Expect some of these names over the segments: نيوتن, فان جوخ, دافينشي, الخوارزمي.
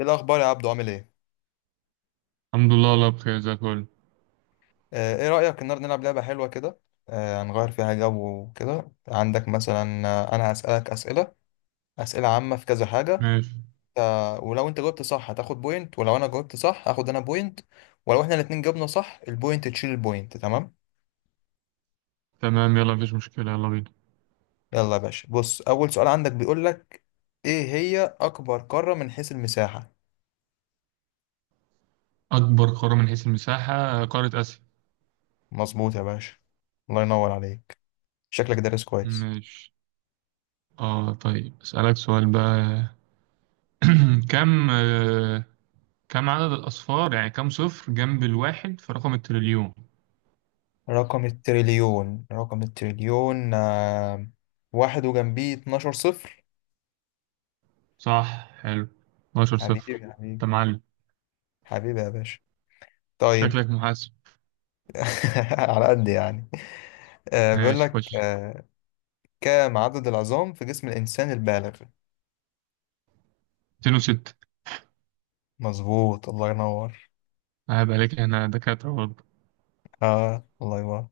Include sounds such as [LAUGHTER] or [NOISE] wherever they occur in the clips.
ايه الاخبار يا عبدو عامل ايه؟ الحمد لله، والله بخير زي الفل. ايه رايك النهارده نلعب لعبه حلوه كده. هنغير فيها جو وكده. عندك مثلا، انا هسالك اسئله، اسئله عامه في كذا حاجه. ماشي. ولو انت جاوبت صح هتاخد بوينت، ولو انا جاوبت صح هاخد انا بوينت. ولو احنا الاتنين جاوبنا صح البوينت تشيل البوينت. تمام؟ تمام، يلا مفيش مشكلة، يلا بينا. يلا يا باشا، بص اول سؤال عندك بيقول لك ايه هي اكبر قاره من حيث المساحه. أكبر قارة من حيث المساحة قارة آسيا. مظبوط يا باشا. الله ينور عليك. شكلك دارس كويس. ماشي. اه طيب، أسألك سؤال بقى. [CLEARS THROAT] كم كم عدد الأصفار؟ يعني كم صفر جنب الواحد في رقم التريليون؟ رقم التريليون واحد وجنبيه 12 صفر. صح، حلو، 12 حبيبي يا صفر. حبيبي. أنت معلم، حبيبي يا باشا. طيب. شكلك محاسب. [LAUGHS] على قد يعني. بيقول ماشي لك خش. كم عدد العظام في جسم الإنسان البالغ؟ 206. مظبوط. الله ينور. عيب عليك، احنا دكاترة برضه. اه، الله ينور.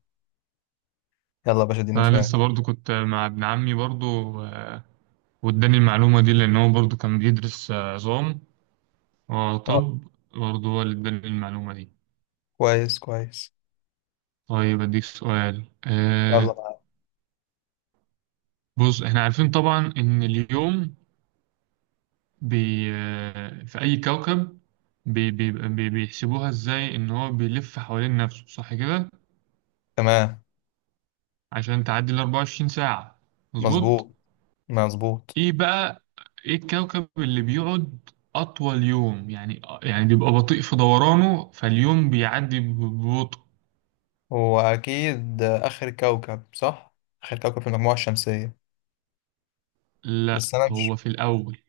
يلا يا باشا، اديني فأنا سؤال. لسه برضه كنت مع ابن عمي برضه، آه، واداني المعلومة دي لأن هو برضه كان بيدرس عظام. اه آه، طب، برضه هو اللي اداني المعلومة دي. كويس كويس. طيب اديك سؤال يلا آه. بقى. بص احنا عارفين طبعا ان اليوم بي آه في اي كوكب، بي بي بي بيحسبوها ازاي؟ ان هو بيلف حوالين نفسه، صح كده؟ تمام. عشان تعدي ال 24 ساعة. مظبوط. مظبوط. مظبوط. ايه بقى ايه الكوكب اللي بيقعد اطول يوم؟ يعني بيبقى بطيء في دورانه فاليوم بيعدي ببطء. هو أكيد آخر كوكب، صح؟ آخر كوكب في المجموعة الشمسية. لا، بس أنا مش. هو في الاول،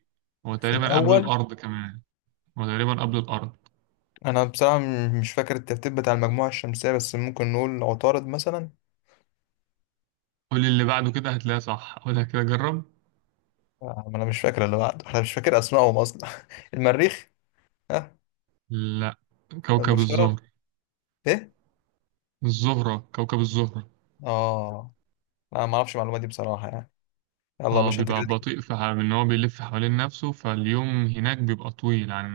هو في تقريبا قبل الأول. الارض كمان، وتقريبا قبل الأرض. أنا بصراحة مش فاكر الترتيب بتاع المجموعة الشمسية، بس ممكن نقول عطارد مثلا. قول لي اللي بعده كده هتلاقيه صح، أقولها كده، جرب. ما أنا مش فاكر اللي بعده. أنا مش فاكر أسمائهم أصلا. [LAUGHS] المريخ. ها. لا، كوكب المشتري. الزهر، إيه؟ الزهرة، كوكب الزهرة. آه. أنا ما أعرفش المعلومات دي بصراحة يعني. يلا يا اه باشا، أنت بيبقى كده ليك. بطيء في ان هو بيلف حوالين نفسه، فاليوم هناك بيبقى طويل عن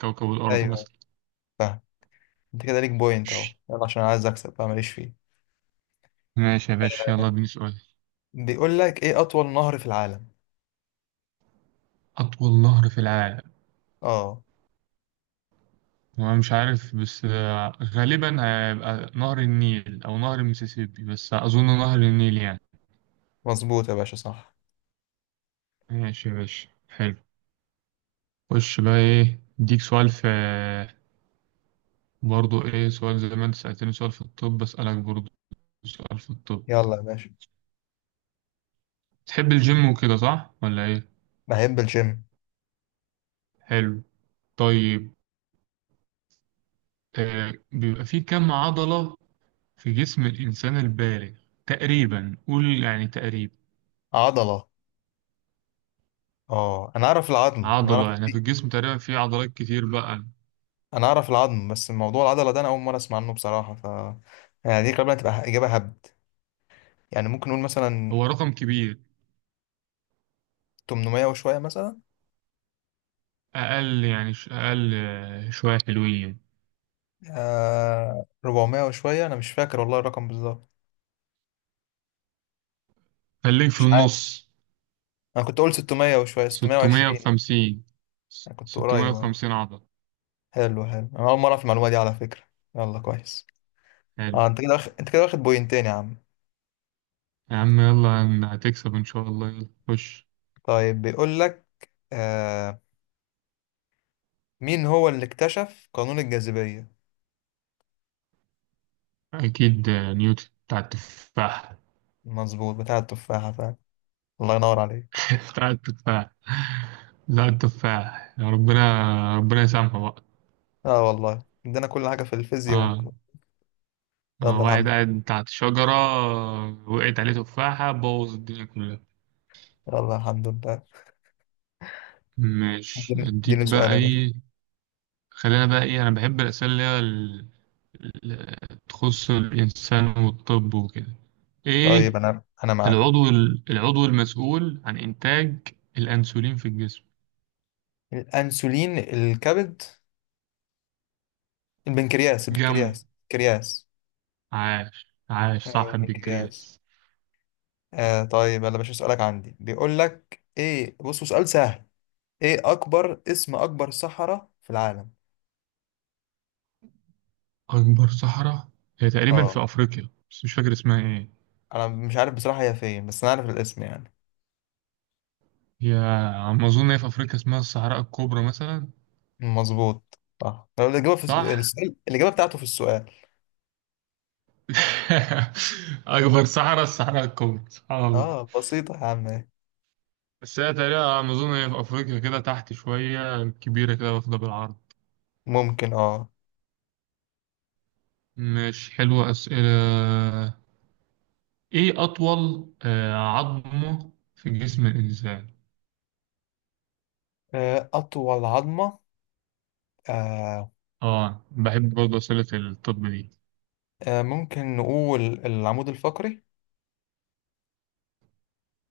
كوكب [LAUGHS] الأرض أيوه أيوه. مثلا. فاهم. أنت كده ليك بوينت أهو، ماشي، يلا عشان أنا عايز أكسب بقى، ماليش فيه. ماشي يا باشا، يلا اديني سؤال. بيقول لك إيه أطول نهر في العالم؟ أطول نهر في العالم، آه. هو مش عارف بس غالبا هيبقى نهر النيل أو نهر المسيسيبي، بس أظن نهر النيل يعني. مظبوط يا باشا، صح. ماشي يا باشا، حلو. خش بقى، ايه اديك سؤال في، برضو ايه سؤال زي ما انت سألتني سؤال في الطب بسألك برضو سؤال في الطب. يلا يا باشا. تحب الجيم وكده صح ولا ايه؟ بحب الجيم. حلو. طيب. آه بيبقى في كم عضلة في جسم الإنسان البالغ؟ تقريبا قول، يعني تقريبا عضلة. آه، أنا أعرف العظم، أنا أعرف. عضلة، يعني في الجسم تقريبا في عضلات كتير بقى، انا اعرف العظم، بس موضوع العضله ده انا اول مره اسمع عنه بصراحه، ف يعني دي غالبا هتبقى اجابه هبد. يعني ممكن نقول مثلا هو رقم كبير. 800 وشويه مثلا. أقل، يعني أقل شوية حلوين. آه 400 وشويه، انا مش فاكر والله الرقم بالظبط. خليك في مش عارف. النص. انا كنت اقول 600 وشويه، 620. 650. انا كنت قريب اهو. 650 عضلة. حلو حلو، انا اول مره اعرف المعلومه دي على فكره. يلا كويس. حلو. اه انت كده واخد، انت كده واخد بوينتين يا عم. يا عم يلا هتكسب إن شاء الله، يلا خش. طيب بيقول لك آه، مين هو اللي اكتشف قانون الجاذبيه؟ أكيد نيوتن بتاع التفاح. مظبوط، بتاع التفاحه فعلا. الله ينور عليك. [LAUGHS] بتاع التفاح، بتاع التفاح يا ربنا، ربنا يسامحه بقى. اه والله، عندنا كل حاجة في الفيزياء آه. آه. يلا الحمد واحد لله. قاعد تحت شجرة، وقعت عليه تفاحة بوظ الدنيا كلها. يلا الحمد لله. ماشي اديني اديني أديك سؤال بقى يا باشا. إيه. خلينا بقى إيه، أنا بحب الأسئلة اللي هي ال- تخص الإنسان والطب وكده. طيب، إيه انا معاك اهو. العضو العضو المسؤول عن إنتاج الأنسولين في الجسم؟ الانسولين، الكبد، البنكرياس، جنب. البنكرياس، البنكرياس. عاش، عاش، ايوه صح البنكرياس. البنكرياس. آه طيب، يلا يا باشا، سؤالك عندي بيقول لك ايه. بصوا سؤال سهل. ايه اكبر اسم اكبر صحراء في العالم؟ أكبر صحراء، هي تقريبا اه، في أفريقيا بس مش فاكر اسمها إيه. انا مش عارف بصراحة هي فين، بس انا عارف الاسم يعني. هي على ما أظن هي في أفريقيا، اسمها الصحراء الكبرى مثلا. مظبوط صح. لو الاجابة في صح؟ السؤال، الاجابة بتاعته في السؤال. [LAUGHS] أكبر صحراء الصحراء الكبرى، سبحان الله. اه بسيطة يا عم. بس هي تقريبا على ما أظن هي في أفريقيا كده تحت شوية، كبيرة كده واخدة بالعرض. ممكن، اه. مش حلوة أسئلة. إيه أطول عظمة في جسم الإنسان؟ أطول عظمة. آه، آه بحب برضه أسئلة الطب دي. ممكن نقول العمود الفقري.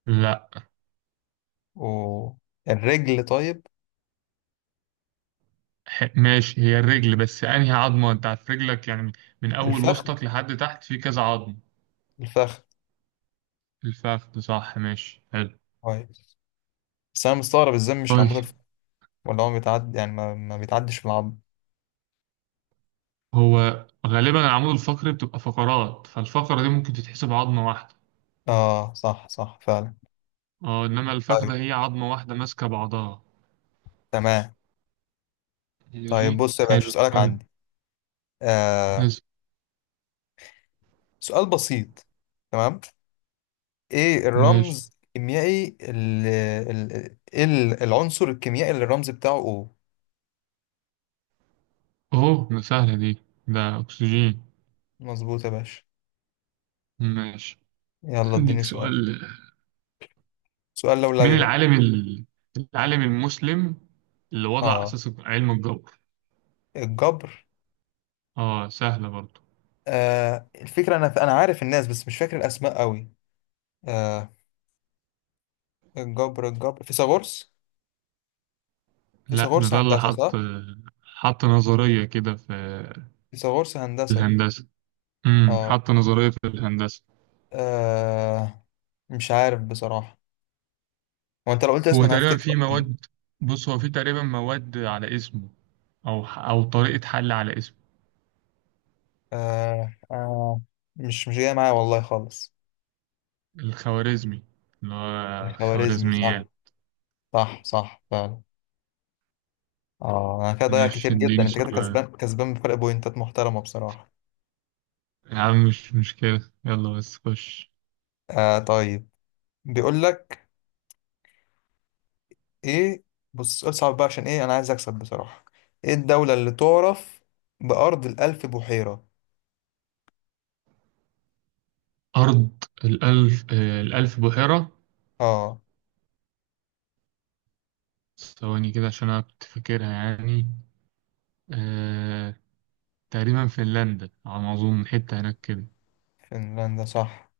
لا. والرجل طيب. ماشي، هي الرجل، بس انهي عظمة؟ انت عارف رجلك يعني من اول الفخذ. وسطك لحد تحت في كذا عظم. الفخذ. الفخذ، صح، ماشي حلو. طيب. بس أنا مستغرب إزاي مش العمود طيب، الفقري، ولا هو بيتعدي يعني ما بيتعدش في العظم. هو غالبا العمود الفقري بتبقى فقرات، فالفقرة دي ممكن تتحسب عظمة واحدة. آه صح صح فعلا. اه انما الفخذة طيب. هي عظمة واحدة ماسكة بعضها. تمام. طيب، ماشي بص يا باشا حلو سؤالك طيب، عندي. آه بس سؤال بسيط. تمام. إيه ماشي. الرمز الكيميائي إيه العنصر الكيميائي اللي الرمز بتاعه O؟ اهو ده سهلة دي، ده اكسجين. مظبوط يا باشا. ماشي. يلا عندك اديني سؤال. سؤال. سؤال مين لولبي بقى. العالم العالم المسلم اللي وضع اه اساس علم الجبر؟ الجبر. اه سهلة برضه. آه الفكرة، انا عارف الناس بس مش فاكر الاسماء قوي. آه الجبر فيثاغورس. لا، ده فيثاغورس ده اللي هندسة، صح. حط نظرية كده في فيثاغورس في هندسة. الهندسة. امم، اه. حط نظرية في الهندسة. آه. مش عارف بصراحة. هو انت لو قلت اسم هو انا تقريبا هفتكره في اكيد. مواد، بص هو في تقريبا مواد على اسمه، أو طريقة حل على اسمه. آه. آه. مش جاي معايا والله خالص. الخوارزمي، اللي هو خوارزمي، صح. خوارزميات. صح صح فعلا. اه انا كده ضايع مش كتير جدا، اديني انت كده سؤال كسبان كسبان بفرق بوينتات محترمة بصراحة. يا عم؟ مش مشكلة يلا، بس خش. آه طيب، بيقول لك ايه. بص، سؤال صعب بقى عشان ايه، انا عايز اكسب بصراحة. ايه الدولة اللي تعرف بأرض الألف بحيرة؟ أرض الألف الألف بحيرة. اه ثواني كده عشان أنا كنت فاكرها يعني. أه... تقريبا فنلندا على ما أظن، حتة هناك كده. فنلندا صح.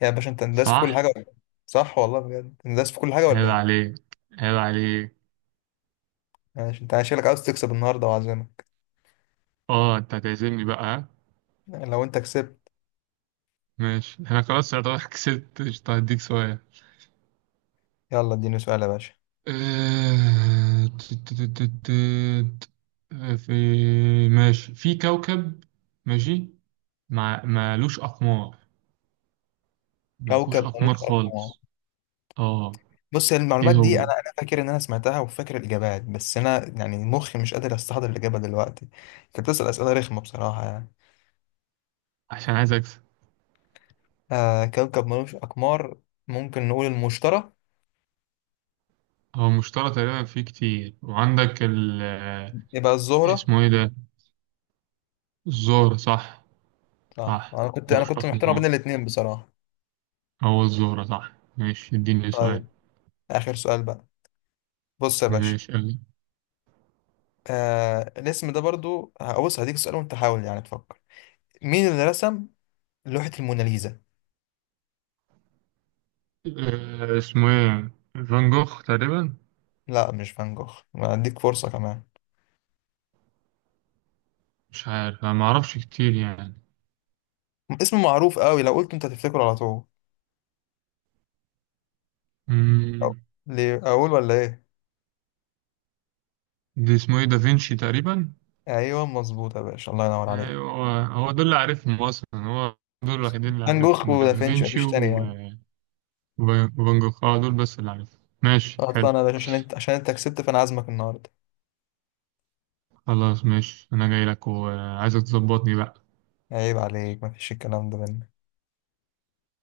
يا باشا انت انداس في كل صح. حاجة ولا إيه؟ صح والله بجد، انداس في كل حاجة ولا عيب ايه. عليك، عيب عليك. ماشي، انت شكلك عاوز تكسب النهاردة وعزمك. اه انت هتعزمني بقى ها؟ لو انت كسبت. ماشي انا خلاص يعتبر [LAUGHS] كسبت قشطة، هديك سؤال. يلا اديني سؤال يا باشا. آه، تت- تت- تت- تت. آه، في ماشي في كوكب، ماشي، ما مالوش اقمار، ما فيهوش كوكب اقمار ملوش اقمار. خالص. اه. بص ايه المعلومات دي، انا هو؟ انا فاكر ان انا سمعتها وفاكر الاجابات، بس انا يعني مخي مش قادر استحضر الاجابه دلوقتي. انت بتسال اسئله رخمه بصراحه يعني. عشان عايز اكسب. آه كوكب ملوش اقمار. ممكن نقول المشتري. هو مشترى تقريبا فيه كتير. وعندك ال يبقى الزهرة. اسمه ايه ده، الزهر، صح. اه صح، انا كنت انا ملوش كنت محتار ما اقمار، بين الاتنين بصراحة. هو الزهرة، صح. ماشي اديني سؤال. طيب، اخر سؤال بقى. بص يا باشا. ماشي قال لي. آه الاسم ده برضو هبص هديك سؤال، وانت حاول يعني تفكر. مين اللي رسم لوحة الموناليزا؟ أه اسمه ايه، فان جوخ تقريبا. لا مش فان جوخ، ما هديك فرصة كمان. مش عارف، انا معرفش كتير يعني. اسم معروف قوي لو قلت انت هتفتكره على طول. أو- مم. ليه اقول ولا ايه؟ دي اسمه ايه، دافينشي تقريبا. ايوه مظبوط يا باشا، الله ينور عليك. ايوه هو دول اللي عارفهم اصلا، هو دول الوحيدين اللي فان جوخ عارفهم، ودافنشي دافينشي مفيش تاني يعني. و وفان جوخ، اه دول بس اللي عارفهم. ماشي اصلا حلو. انا يا باشا، عشان انت، عشان انت كسبت فانا عازمك النهارده. خلاص ماشي، انا جاي لك وعايزك تظبطني بقى. عيب عليك، مفيش الكلام ده مني.